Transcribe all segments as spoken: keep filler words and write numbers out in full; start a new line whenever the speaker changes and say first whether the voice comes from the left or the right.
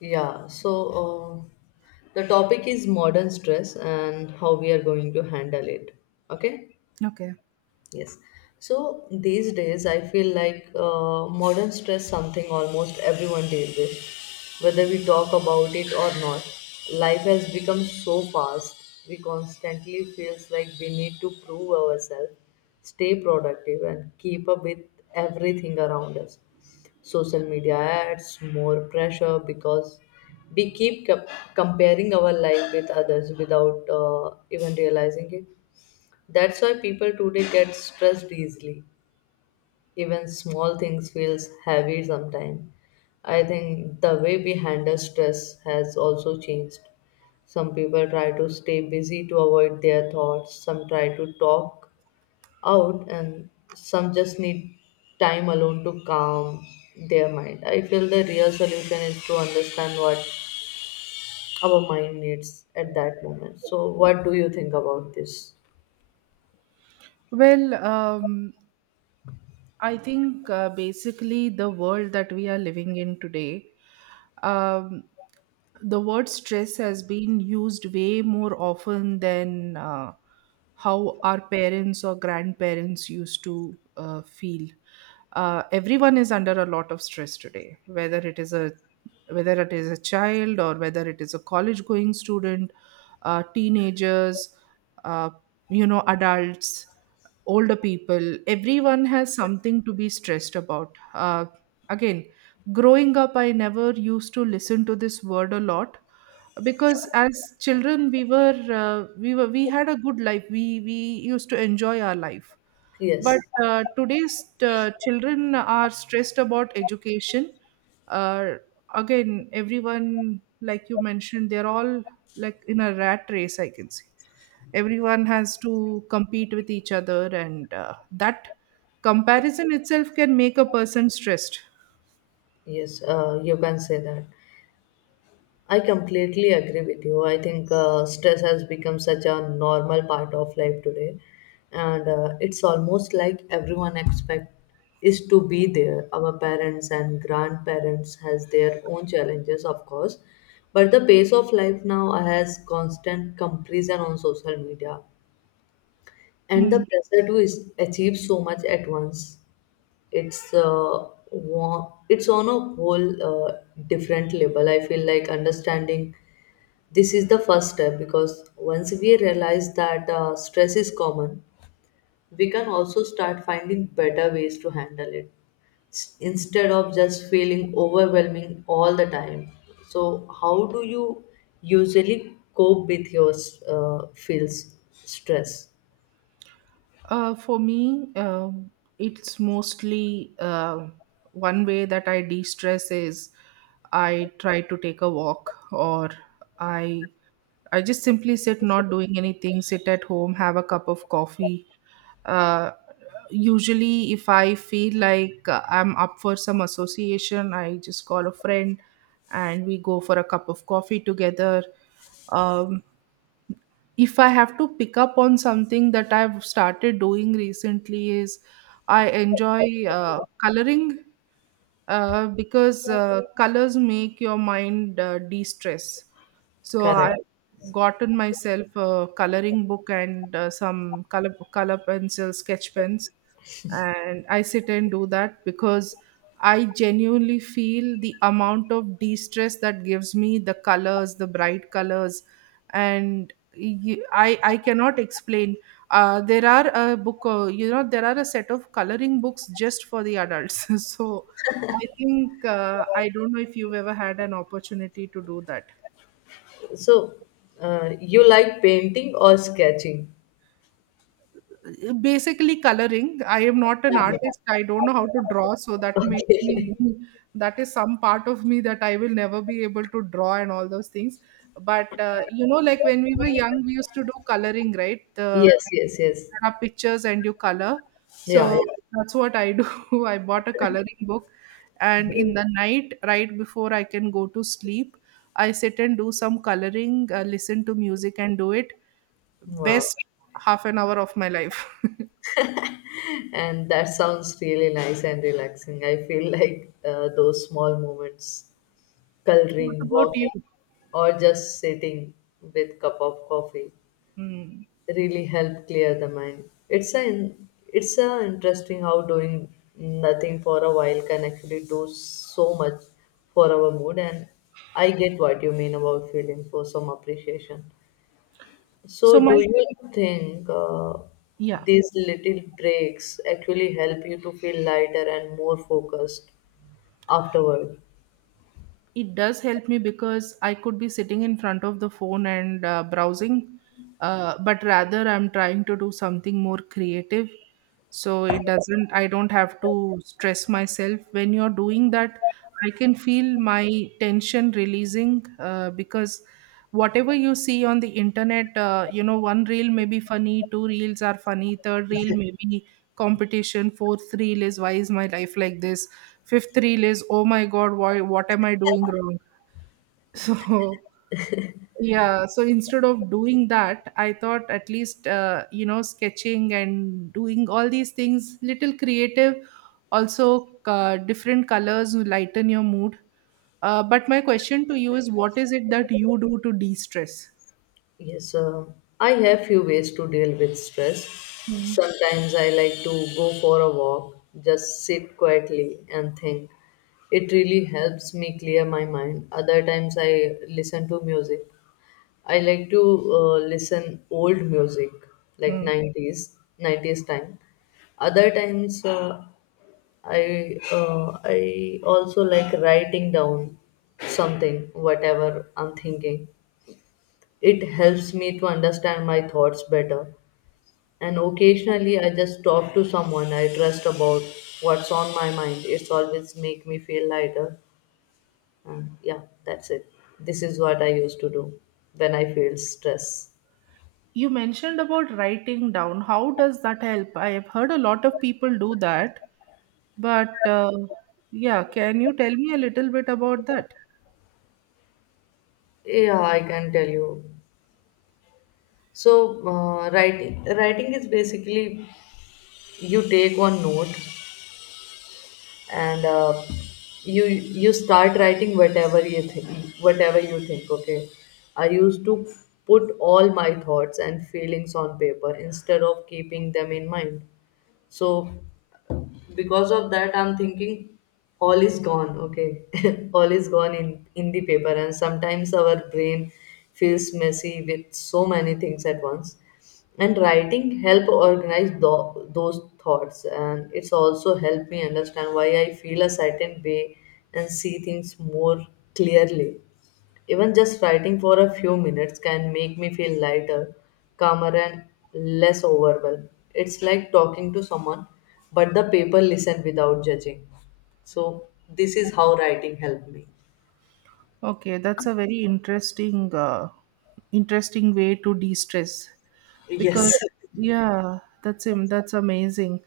left: Yeah, so uh, the topic is modern stress and how we are going to handle it. Okay?
right: Okay.
left: Yes. So these days, I feel like uh, modern stress something almost everyone deals with, whether we talk about it or not. Life has become so fast. We constantly feels like we need to prove ourselves, stay productive, and keep up with everything around us. Social media adds more pressure because we keep co- comparing our life with others without uh, even realizing it. That's why people today get stressed easily. Even small things feels heavy sometimes. I think the way we handle stress has also changed. Some people try to stay busy to avoid their thoughts, some try to talk out, and some just need time alone to calm their mind. I feel the real solution is to understand what our mind needs at that moment. So what do you think about this?
right: Well, um, I think uh, basically the world that we are living in today, um, the word stress has been used way more often than uh, how our parents or grandparents used to uh, feel. Uh, everyone is under a lot of stress today, whether it is a whether it is a child, or whether it is a college going student, uh, teenagers, uh, you know, adults, older people. Everyone has something to be stressed about. Uh, again, growing up, I never used to listen to this word a lot because as children we were uh, we were we had a good life. We we used to enjoy our life.
left: Yes.
right: But uh, today's uh, children are stressed about education. uh, Again, everyone, like you mentioned, they're all like in a rat race, I can say. Everyone has to compete with each other, and uh, that comparison itself can make a person stressed.
left: Yes, uh, you can say that. I completely agree with you. I think uh, stress has become such a normal part of life today, and uh, it's almost like everyone expect is to be there. Our parents and grandparents has their own challenges, of course, but the pace of life now has constant comparison on social media, and the
right: Hmm.
left: pressure to is achieve so much at once. It's uh, wa- it's on a whole uh, different level. I feel like understanding this is the first step because once we realize that uh, stress is common, we can also start finding better ways to handle it S- instead of just feeling overwhelming all the time. So, how do you usually cope with your uh, feels stress?
right: Uh, for me, um it's mostly uh, one way that I de stress is I try to take a walk, or I I just simply sit, not doing anything, sit at home, have a cup of coffee. Uh, Usually, if I feel like uh, I'm up for some association, I just call a friend, and we go for a cup of coffee together. Um, if I have to pick up on something that I've started doing recently, is I enjoy uh, coloring, uh, because uh, colors make your mind uh, de-stress. So I
left: Correct.
right: gotten myself a coloring book and uh, some color color pencils, sketch pens, and I sit and do that, because I genuinely feel the amount of de-stress that gives me, the colors, the bright colors, and y- i i cannot explain. Uh, there are a book, uh, you know there are a set of coloring books just for the adults. So I think uh, I don't know if you've ever had an opportunity to do that.
left: So, uh, you like painting or sketching?
right: Uh, Basically, coloring. I am not an artist. I don't know how to draw, so that makes me
left: Okay.
right: that is some part of me that I will never be able to draw and all those things. But uh, you know, like when we were young, we used to do coloring, right? The
left: Yes, yes, yes.
right: there are pictures and you color.
left: Yeah,
right: So
left: yeah.
right: that's what I do. I bought a coloring book, and in
left: Great.
right: the night, right before I can go to sleep, I sit and do some coloring, uh, listen to music, and do it.
left: Wow.
right: Best half an hour of my life.
left: And that sounds really nice and relaxing. I feel like uh, those small moments,
right: What
left: coloring,
right: about
left: walking,
right: you?
left: or just sitting with cup of coffee,
right: Hmm.
left: really help clear the mind. It's an it's a interesting how doing nothing for a while can actually do so much for our mood, and I get what you mean about feeling for some appreciation. So,
right: So
left: do
right: my
left: you think uh,
right: Yeah.
left: these little breaks actually help you to feel lighter and more focused afterward?
right: It does help me because I could be sitting in front of the phone and uh, browsing, uh, but rather I'm trying to do something more creative. So it doesn't, I don't have to stress myself. When you're doing that, I can feel my tension releasing uh, because whatever you see on the internet, uh, you know, one reel may be funny, two reels are funny, third reel may be competition, fourth reel is why is my life like this? Fifth reel is oh my god why what am I doing wrong. So yeah, so instead of doing that, I thought at least uh, you know sketching and doing all these things, little creative. Also uh, different colors lighten your mood. Uh, but my question to you is, what is it that you do to de-stress?
left: Yes, uh, I have few ways to deal with stress.
right: Hmm.
left: Sometimes I like to go for a walk, just sit quietly and think. It really helps me clear my mind. Other times I listen to music. I like to uh, listen old music like
right: Hmm.
left: nineties, nineties time. Other times uh, I uh, I also like writing down something, whatever I'm thinking. It helps me to understand my thoughts better. And occasionally, I just talk to someone I trust about what's on my mind. It's always make me feel lighter. And yeah, that's it. This is what I used to do when I feel stress.
right: You mentioned about writing down. How does that help? I have heard a lot of people do that, but uh, yeah, can you tell me a little bit about that?
left: Yeah, I can tell you. So, uh, writing writing is basically you take one note and uh, you you start writing whatever you think whatever you think Okay, I used to put all my thoughts and feelings on paper instead of keeping them in mind. So because of that I'm thinking all is gone. Okay. All is gone in in the paper. And sometimes our brain feels messy with so many things at once, and writing help organize tho- those thoughts, and it's also helped me understand why I feel a certain way and see things more clearly. Even just writing for a few minutes can make me feel lighter, calmer, and less overwhelmed. It's like talking to someone, but the paper listen without judging. So this is how writing helped me.
right: Okay, that's a very interesting uh, interesting way to de-stress
left: Yes.
right: because yeah, that's him. That's amazing.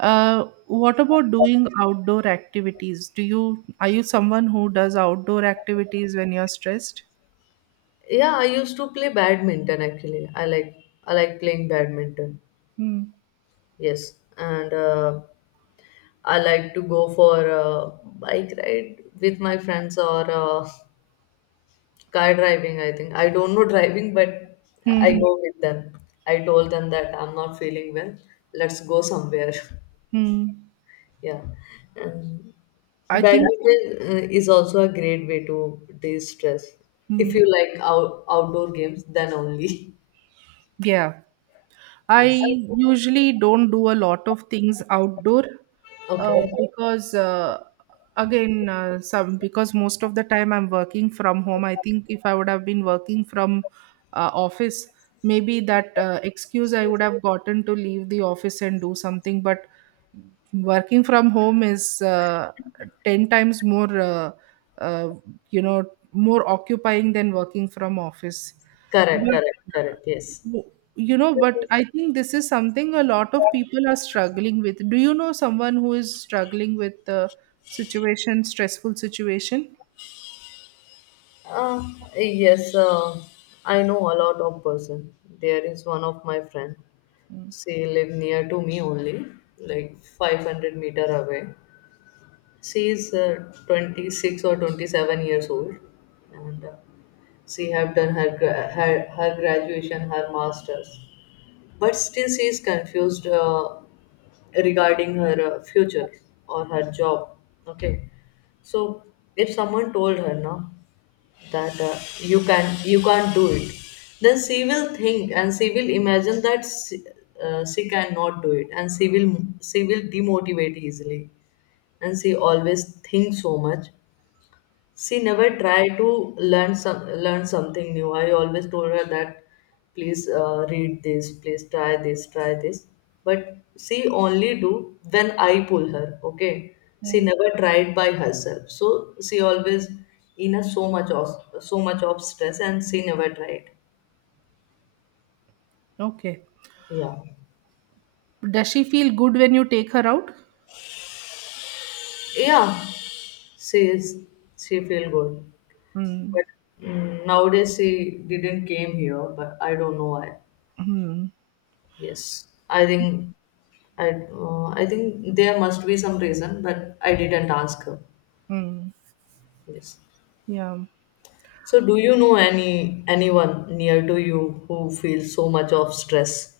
right: Uh, what about doing outdoor activities? Do you Are you someone who does outdoor activities when you're stressed?
left: Yeah, I used to play badminton actually. I like I like playing badminton.
right: Hmm.
left: Yes, and uh, I like to go for a bike ride with my friends or uh, car driving, I think. I don't know driving, but
right: Hmm.
left: I
right: Hmm.
left: go with them. I told them that I'm not feeling well. Let's go somewhere.
right: Hmm.
left: Yeah. And
right: I think
left: badminton uh, is also a great way to de-stress. If you
right: hmm.
left: like out- outdoor games, then only.
right: Yeah. I
left: Yes.
right: usually don't do a lot of things outdoor, uh,
left: Okay.
right: because uh, again, uh, some because most of the time I'm working from home. I think if I would have been working from uh, office, maybe that uh, excuse I would have gotten to leave the office and do something. But working from home is uh, ten times more uh, uh, you know more occupying than working from office.
left: Correct,
right: But
left: correct, correct. Yes.
right: you know, but I think this is something a lot of people are struggling with. Do you know someone who is struggling with the situation, stressful situation?
left: Uh, yes, uh, I know a lot of person. There is one of my friend.
right: Mm.
left: She live near to me only, like five hundred meter away. She is uh, twenty-six or twenty-seven years old, and uh, she have done her, gra- her her graduation, her masters, but still she is confused uh, regarding her uh, future or her job. Okay. So if someone told her now that uh, you can you can't do it, then she will think and she will imagine that she, uh, she cannot do it, and she will she will demotivate easily. And she always thinks so much. She never tried to learn some learn something new. I always told her that please uh, read this, please try this, try this. But she only do when I pull her. Okay, she never tried by herself. So she always in a so much of so much of stress, and she never tried.
right: Okay.
left: Yeah,
right: Does she feel good when you take her out?
left: yeah. She is she feel good,
right: Mm.
left: but mm, nowadays she didn't came here. But I don't know why.
right: Mm.
left: Yes, I think I uh, I think there must be some reason, but I didn't ask her.
right: Mm.
left: Yes.
right: Yeah.
left: So do you know any anyone near to you who feels so much of stress?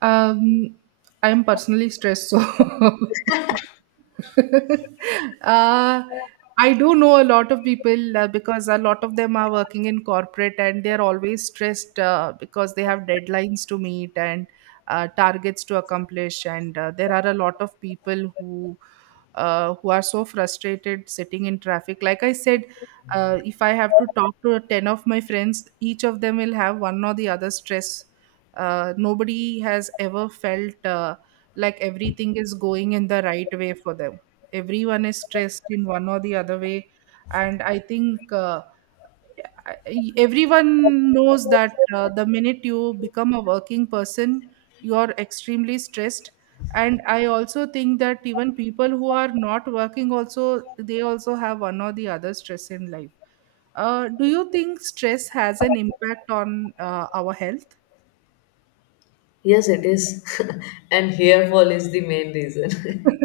right: Um, I'm personally stressed, so uh, I do know a lot of people, uh, because a lot of them are working in corporate and they're always stressed, uh, because they have deadlines to meet and uh, targets to accomplish. And uh, there are a lot of people who uh, who are so frustrated sitting in traffic. Like I said, uh, if I have to talk to ten of my friends, each of them will have one or the other stress. Uh, nobody has ever felt. Uh, like everything is going in the right way for them. Everyone is stressed in one or the other way. And I think uh, I- everyone knows that uh, the minute you become a working person, you are extremely stressed. And I also think that even people who are not working also, they also have one or the other stress in life. Uh, do you think stress has an impact on uh, our health?
left: Yes, it is. And hair fall is the main reason.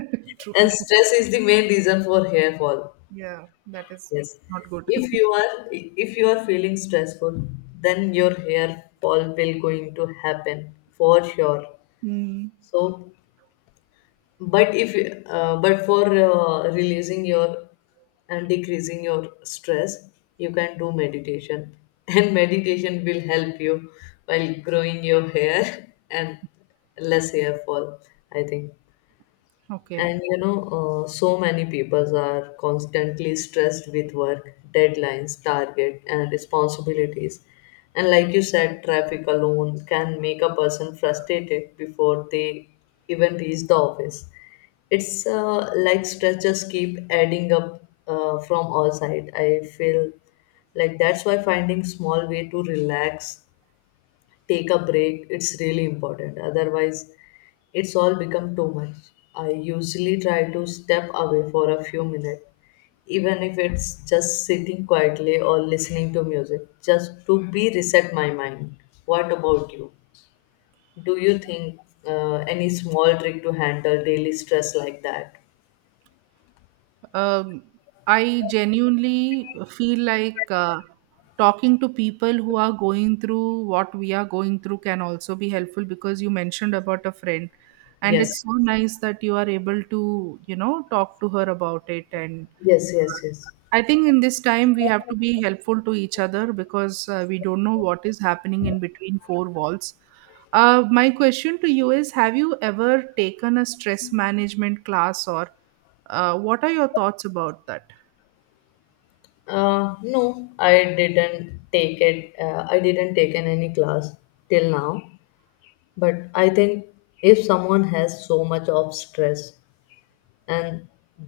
left: And
right: True.
left: stress is the main reason for hair fall.
right: Yeah, that is
left: Yes.
right: not good.
left: If you are if you are feeling stressful, then your hair fall will going to happen for sure.
right: Mm,
left: So but if uh, but for uh, releasing your and decreasing your stress, you can do meditation. And meditation will help you while growing your hair and less hair fall, I think.
right: okay.
left: And you know, uh, so many people are constantly stressed with work, deadlines, target, and responsibilities. And like you said, traffic alone can make a person frustrated before they even reach the office. It's uh, like stress just keep adding up uh, from all side. I feel like that's why finding small way to relax, take a break, it's really important. Otherwise it's all become too much. I usually try to step away for a few minutes, even if it's just sitting quietly or listening to music, just to be reset my mind. What about you? Do you think uh, any small trick to handle daily stress like that?
right: um, I genuinely feel like uh, talking to people who are going through what we are going through can also be helpful because you mentioned about a friend, and
left: Yes,
right: it's so nice that you are able to, you know, talk to her about it. And
left: yes, yes. Yes,
right: I think in this time we have to be helpful to each other because uh, we don't know what is happening in between four walls. Uh, my question to you is, have you ever taken a stress management class, or uh, what are your thoughts about that?
left: uh, no, i didn't take it uh, I didn't take an any class till now. But I think if someone has so much of stress, and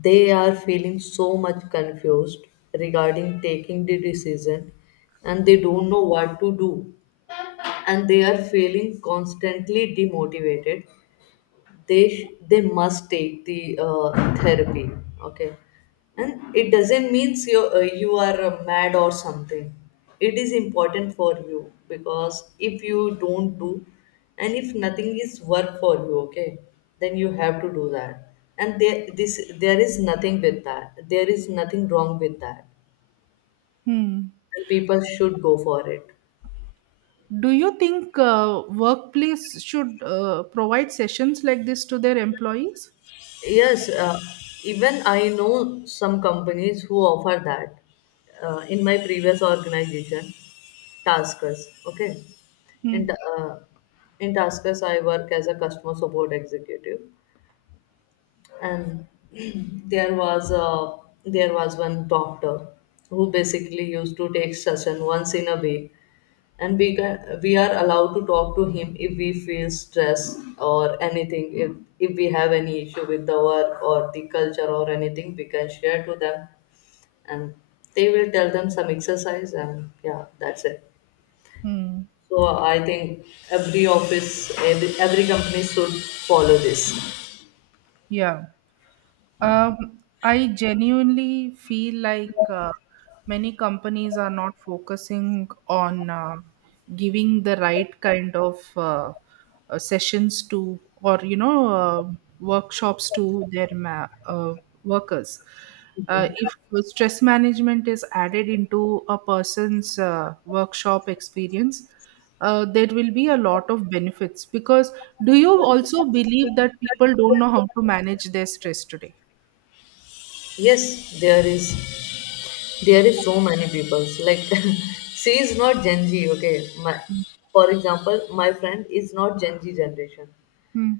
left: they are feeling so much confused regarding taking the decision, and they don't know what to do, and they are feeling constantly demotivated, they sh- they must take the uh, therapy. Okay. And it doesn't mean you uh, you are uh, mad or something. It is important for you because if you don't do, and if nothing is work for you, okay, then you have to do that. And there this there is nothing with that, there is nothing wrong with that.
right: Hmm.
left: And people should go for it.
right: Do you think uh, workplace should uh, provide sessions like this to their employees?
left: Yes, uh, even I know some companies who offer that. Uh, in my previous organization, Taskers. Okay, in ta-
right: Hmm.
left: uh, in Taskers, I work as a customer support executive, and there was a there was one doctor who basically used to take session once in a week, and we can, we are allowed to talk to him if we feel stress or anything. if if we have any issue with the work or the culture or anything, we can share to them, and they will tell them some exercise, and yeah, that's it.
right: Hmm.
left: So I think every office, every, every company should follow this.
right: Yeah. Um, I genuinely feel like uh, many companies are not focusing on uh, giving the right kind of uh, uh, sessions to, or you know, uh, workshops to their ma- uh, workers. Uh, if stress management is added into a person's uh, workshop experience, uh, there will be a lot of benefits. Because do you also believe that people don't know how to manage their stress today?
left: yes there is there is so many people like she is not gen z. Okay, my, for example, my friend is not gen z generation.
right: Hmm.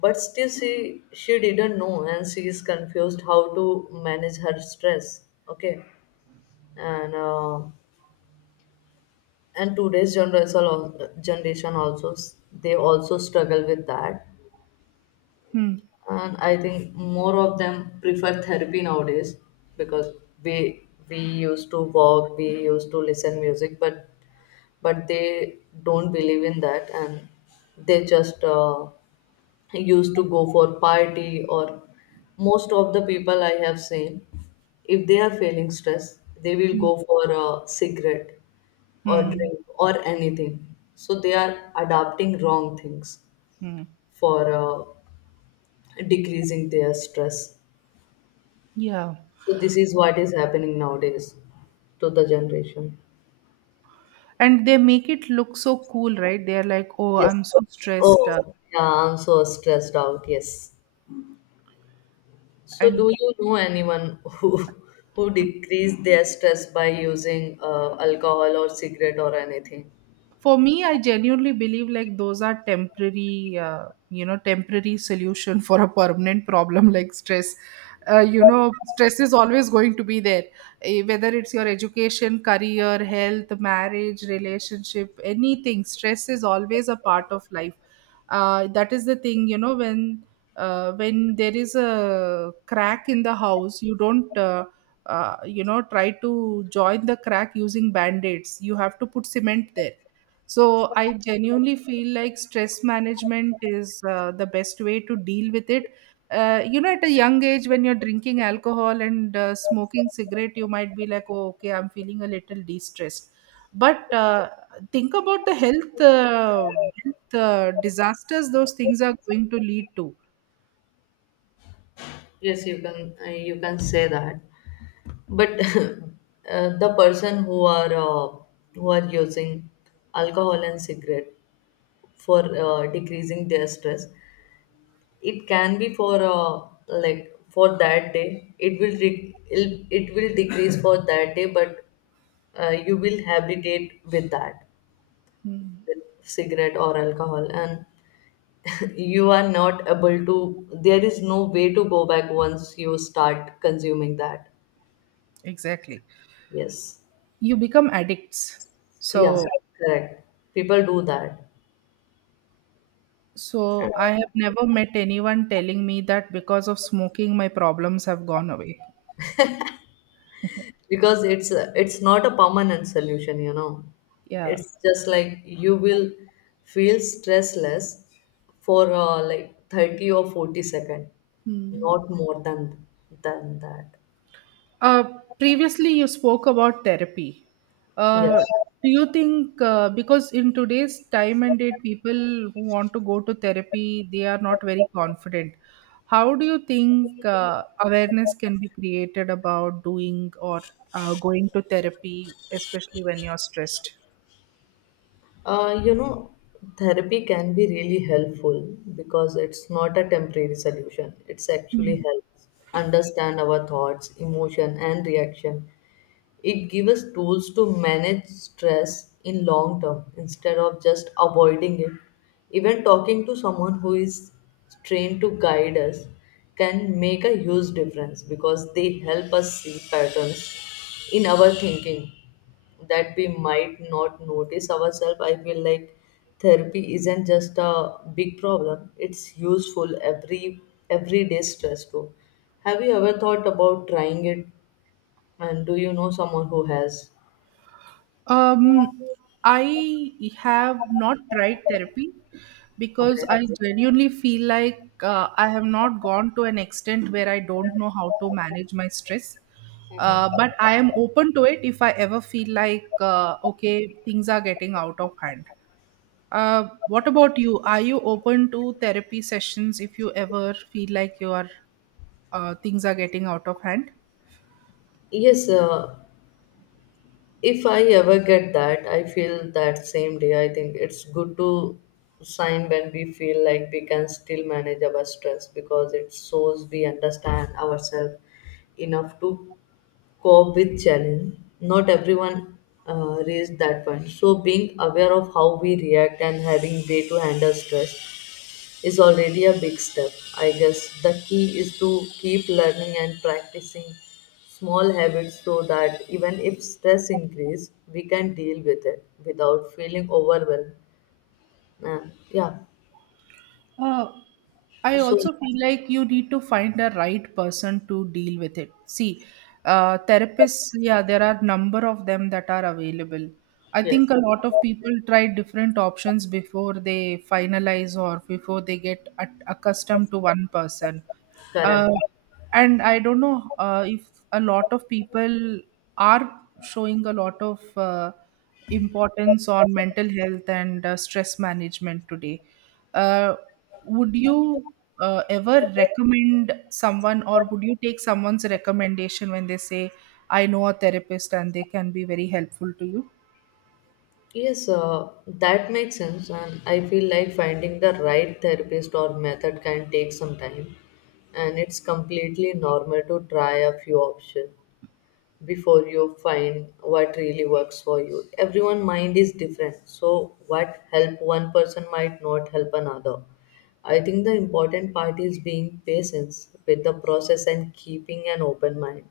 left: But still, she she didn't know, and she is confused how to manage her stress. Okay, and uh, and today's generation al- generation also s- they also struggle with that,
right: Hmm.
left: and I think more of them prefer therapy nowadays because we we used to walk, we used to listen music, but but they don't believe in that, and they just uh, used to go for party. Or most of the people I have seen, if they are feeling stress, they will go for a cigarette or
right: Hmm.
left: drink or anything. So they are adopting wrong things
right: Hmm.
left: for uh, decreasing their stress.
right: Yeah.
left: So this is what is happening nowadays to the generation.
right: And they make it look so cool, right? They're like, "Oh,
left: Yes.
right: I'm so stressed," uh,
left: Oh yeah, I'm so stressed out, yes. So, do
right: and
left: you know anyone who who decrease their stress by using uh, alcohol or cigarette or anything?
right: for me, I genuinely believe like those are temporary, uh, you know temporary solution for a permanent problem like stress. Uh, you know stress is always going to be there. Eh, whether it's your education, career, health, marriage, relationship, anything, stress is always a part of life. Uh, that is the thing, you know, when uh, when there is a crack in the house, you don't uh, uh, you know try to join the crack using band-aids, you have to put cement there. So I genuinely feel like stress management is uh, the best way to deal with it. Uh, you know, at a young age, when you're drinking alcohol and uh, smoking cigarette, you might be like, "Oh, okay, I'm feeling a little de-stressed." But uh, think about the health, uh, health uh, disasters those things are going to lead to.
left: Yes, you can uh, you can say that. But uh, the person who are uh, who are using alcohol and cigarette for uh, decreasing their stress, it can be for uh, like for that day. It will re- it'll- it will decrease for that day, but uh, you will habitate with that
right: Hmm,
left: cigarette or alcohol and you are not able to there is no way to go back once you start consuming that.
right: exactly.
left: Yes,
right: You become addicts.
left: yeah. So,
right: So
left: correct, people do that
right: so I have never met anyone telling me that because of smoking my problems have gone away.
left: because it's a- it's not a permanent solution, you know.
right: Yeah.
left: It's just like you will feel stressless for uh, like thirty or forty second,
right: Hmm.
left: not more than than that.
right: Uh, Previously, you spoke about therapy.
left: Yes.
right: Uh, do you think, uh, because in today's time and date, people who want to go to therapy, they are not very confident. How do you think uh, awareness can be created about doing or uh, going to therapy, especially when you're stressed?
left: Uh, you know, therapy can be really helpful because it's not a temporary solution. It's actually helps understand our thoughts, emotion, and reaction. It gives us tools to manage stress in long term instead of just avoiding it. Even talking to someone who is trained to guide us can make a huge difference because they help us see patterns in our thinking that we might not notice ourselves. I feel like therapy isn't just a big problem; it's useful every everyday stress too. Have you ever thought about trying it? And do you know someone who has?
right: Um, I have not tried therapy because I
left: Okay.
right: genuinely feel like uh, I have not gone to an extent where I don't know how to manage my stress. Uh, but I am open to it if I ever feel like, uh, okay, things are getting out of hand. Uh, what about you? Are you open to therapy sessions if you ever feel like your uh, things are getting out of hand?
left: Yes, uh, if I ever get that, I feel that same day. I think it's good to sign when we feel like we can still manage our stress because it shows we understand ourselves enough to cope with challenge. Not everyone uh, reaches that point. So being aware of how we react and having way to handle stress is already a big step. I guess the key is to keep learning and practicing small habits so that even if stress increase, we can deal with it without feeling overwhelmed. Uh, yeah.
right: Uh, I
left: So
right: also feel like you need to find the right person to deal with it. See, uh, therapists, yeah, there are number of them that are available. I
left: yes,
right: think a lot of people try different options before they finalize or before they get at- accustomed to one person. Uh,
left: correct.
right: and I don't know uh, if a lot of people are showing a lot of uh, importance on mental health and uh, stress management today. Uh, would you uh, ever recommend someone, or would you take someone's recommendation when they say, "I know a therapist and they can be very helpful to you"?
left: Yes, uh, that makes sense, and I feel like finding the right therapist or method can take some time, and it's completely normal to try a few options before you find what really works for you. Everyone' mind is different, so what help one person might not help another. I think the important part is being patient with the process and keeping an open mind.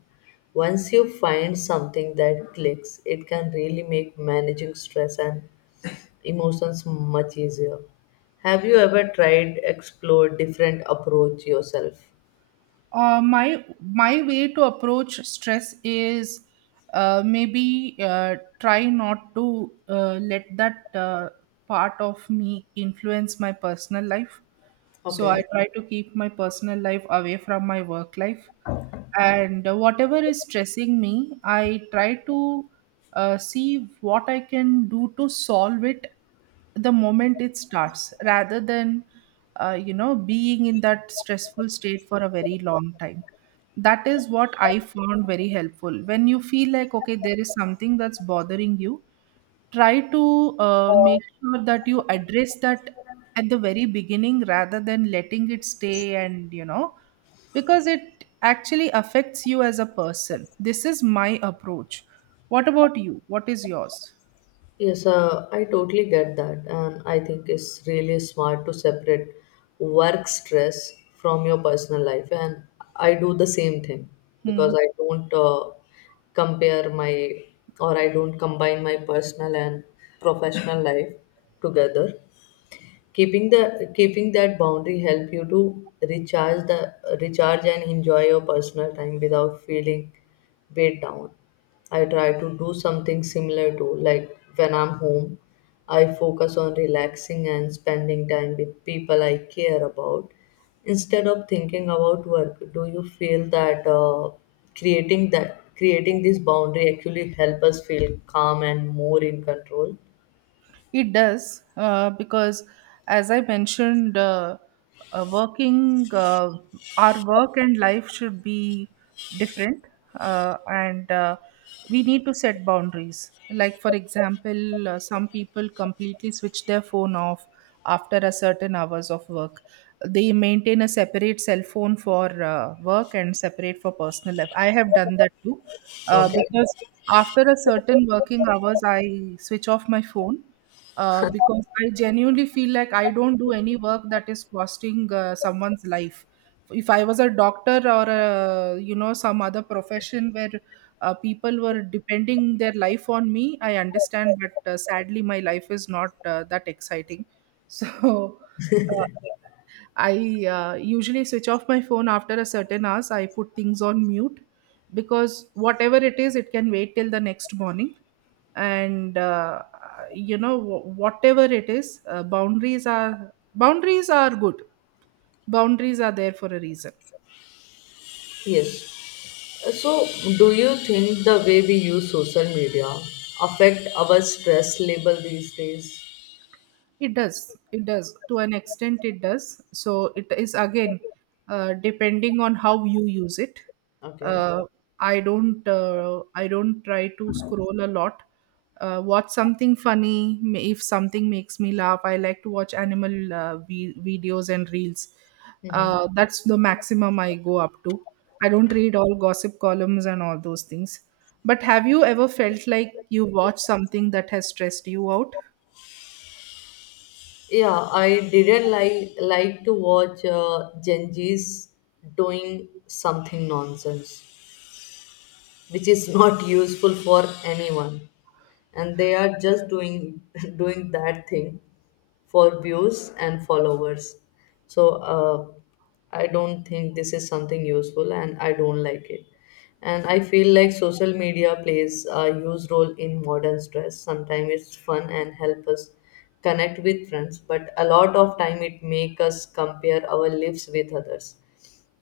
left: Once you find something that clicks, it can really make managing stress and emotions much easier. Have you ever tried explore different approach yourself?
right: Uh, my my way to approach stress is, uh, maybe uh, try not to uh, let that uh, part of me influence my personal life. So I
left: Okay.
right: try to keep my personal life away from my work life. And uh, whatever is stressing me, I try to uh, see what I can do to solve it the moment it starts, rather than uh, you know being in that stressful state for a very long time. That is what I found very helpful. When you feel like, okay, there is something that's bothering you, try to uh, make sure that you address that at the very beginning, rather than letting it stay, and you know because it actually affects you as a person. This is my approach. What about you? What is yours?
left: Yes, uh, I totally get that, and I think it's really smart to separate work stress from your personal life. And I do the same thing
right: Hmm.
left: because I don't uh, compare my or I don't combine my personal and professional life together. Keeping the keeping that boundary help you to recharge the recharge and enjoy your personal time without feeling weighed down. I try to do something similar to, like, when I'm home, I focus on relaxing and spending time with people I care about instead of thinking about work. Do you feel that uh, creating that creating this boundary actually help us feel calm and more in control?
right: It does, uh, because as I mentioned, uh, uh, working, uh, our work and life should be different, uh, and uh, we need to set boundaries. Like, for example, uh, some people completely switch their phone off after a certain hours of work. They maintain a separate cell phone for uh, work and separate for personal life. I have done that too, uh,
left: Okay.
right: because after a certain working hours, I switch off my phone uh, because I genuinely feel like I don't do any work that is costing uh, someone's life. If I was a doctor or a, you know, some other profession where uh, people were depending their life on me, I understand. But uh, sadly, my life is not uh, that exciting. So uh, I uh, usually switch off my phone after a certain hours. I put things on mute because whatever it is, it can wait till the next morning. And uh, you know wh- whatever it is, uh, boundaries are boundaries are good. Boundaries are there for a reason.
left: Yes. So, do you think the way we use social media affect our stress level these days?
right: It does. It does. To an extent, it does. So it is again uh, depending on how you use it.
left: Okay.
right: Uh, I don't. Uh, I don't try to scroll a lot. Uh, watch something funny. ma- If something makes me laugh, I like to watch animal uh, vi- videos and reels.
left: Hmm.
right: Uh, that's the maximum I go up to. I don't read all gossip columns and all those things. But have you ever felt like you watched something that has stressed you out?
left: Yeah, I didn't like like to watch uh, Gen Z's doing something nonsense, which is not useful for anyone, and they are just doing doing that thing for views and followers. So uh, I don't think this is something useful and I don't like it. And I feel like social media plays a huge role in modern stress. Sometimes it's fun and help us connect with friends, but a lot of time it make us compare our lives with others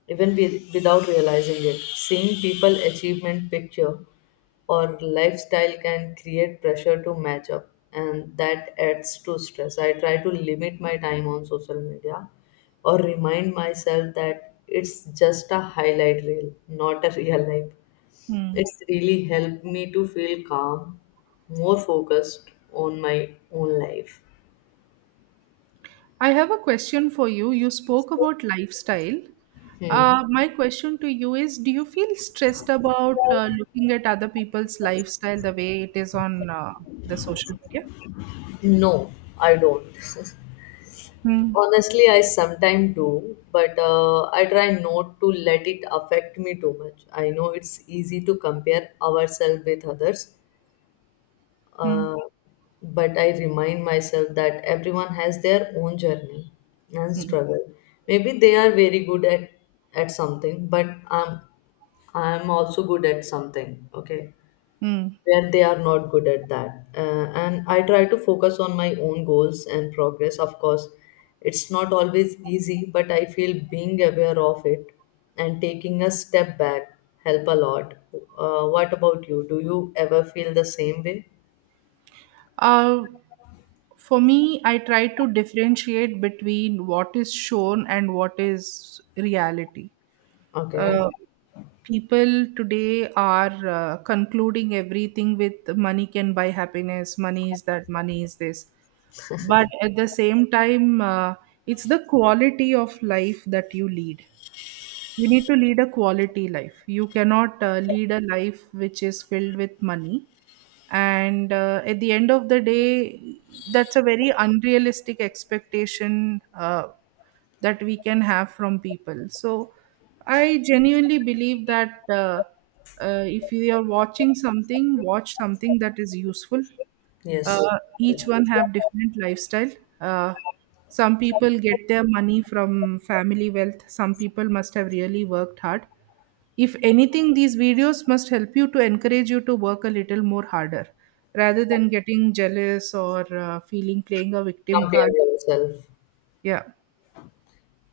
left: even with, without realizing it. Seeing people achievement picture or lifestyle can create pressure to match up and that adds to stress. I try to limit my time on social media or remind myself that it's just a highlight reel, not a real life.
right: Hmm.
left: It's really helped me to feel calm, more focused on my own life.
right: I have a question for you. You spoke about lifestyle.
left: Hmm.
right: Uh, my question to you is, do you feel stressed about uh, looking at other people's lifestyle the way it is on uh, the social media?
left: No, I don't.
right: Hmm,
left: Honestly, I sometimes do, but uh, I try not to let it affect me too much. I know it's easy to compare ourselves with others,
right: hmm,
left: uh, but I remind myself that everyone has their own journey and
right: hmm,
left: struggle. Maybe they are very good at, at something, but I'm I'm also good at something. Okay,
right: hmm.
left: where they are not good at that. Uh, and I try to focus on my own goals and progress. Of course, it's not always easy, but I feel being aware of it and taking a step back help a lot. Uh, what about you? Do you ever feel the same way?
right: Uh, for me, I try to differentiate between what is shown and what is reality.
left: Okay.
right: uh, People today are uh, concluding everything with money can buy happiness, money is that, money is this, but at the same time, uh, it's the quality of life that you lead. You need to lead a quality life. You cannot uh, lead a life which is filled with money. And uh, at the end of the day, that's a very unrealistic expectation uh, that we can have from people. So I genuinely believe that uh, uh, if you are watching something, watch something that is useful.
left: Yes.
right: uh, each one have different lifestyle. uh, some people get their money from family wealth, some people must have really worked hard. If anything, these videos must help you, to encourage you to work a little more harder, rather than getting jealous or uh, feeling, playing a victim
left: Compare
right: card.
left: yourself.
right: Yeah,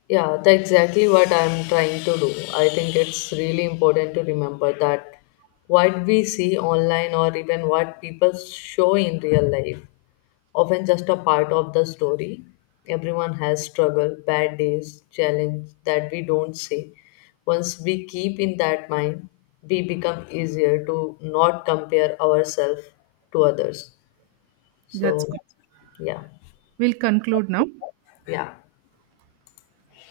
left: Yeah, that's exactly what I'm trying to do. I think it's really important to remember that what we see online or even what people show in real life often just a part of the story. Everyone has struggle, bad days, challenge that we don't see. Once we keep in that mind, we become easier to not compare ourselves to others.
right: that's
left: So
right: good.
left: yeah,
right: We'll conclude now.
left: yeah.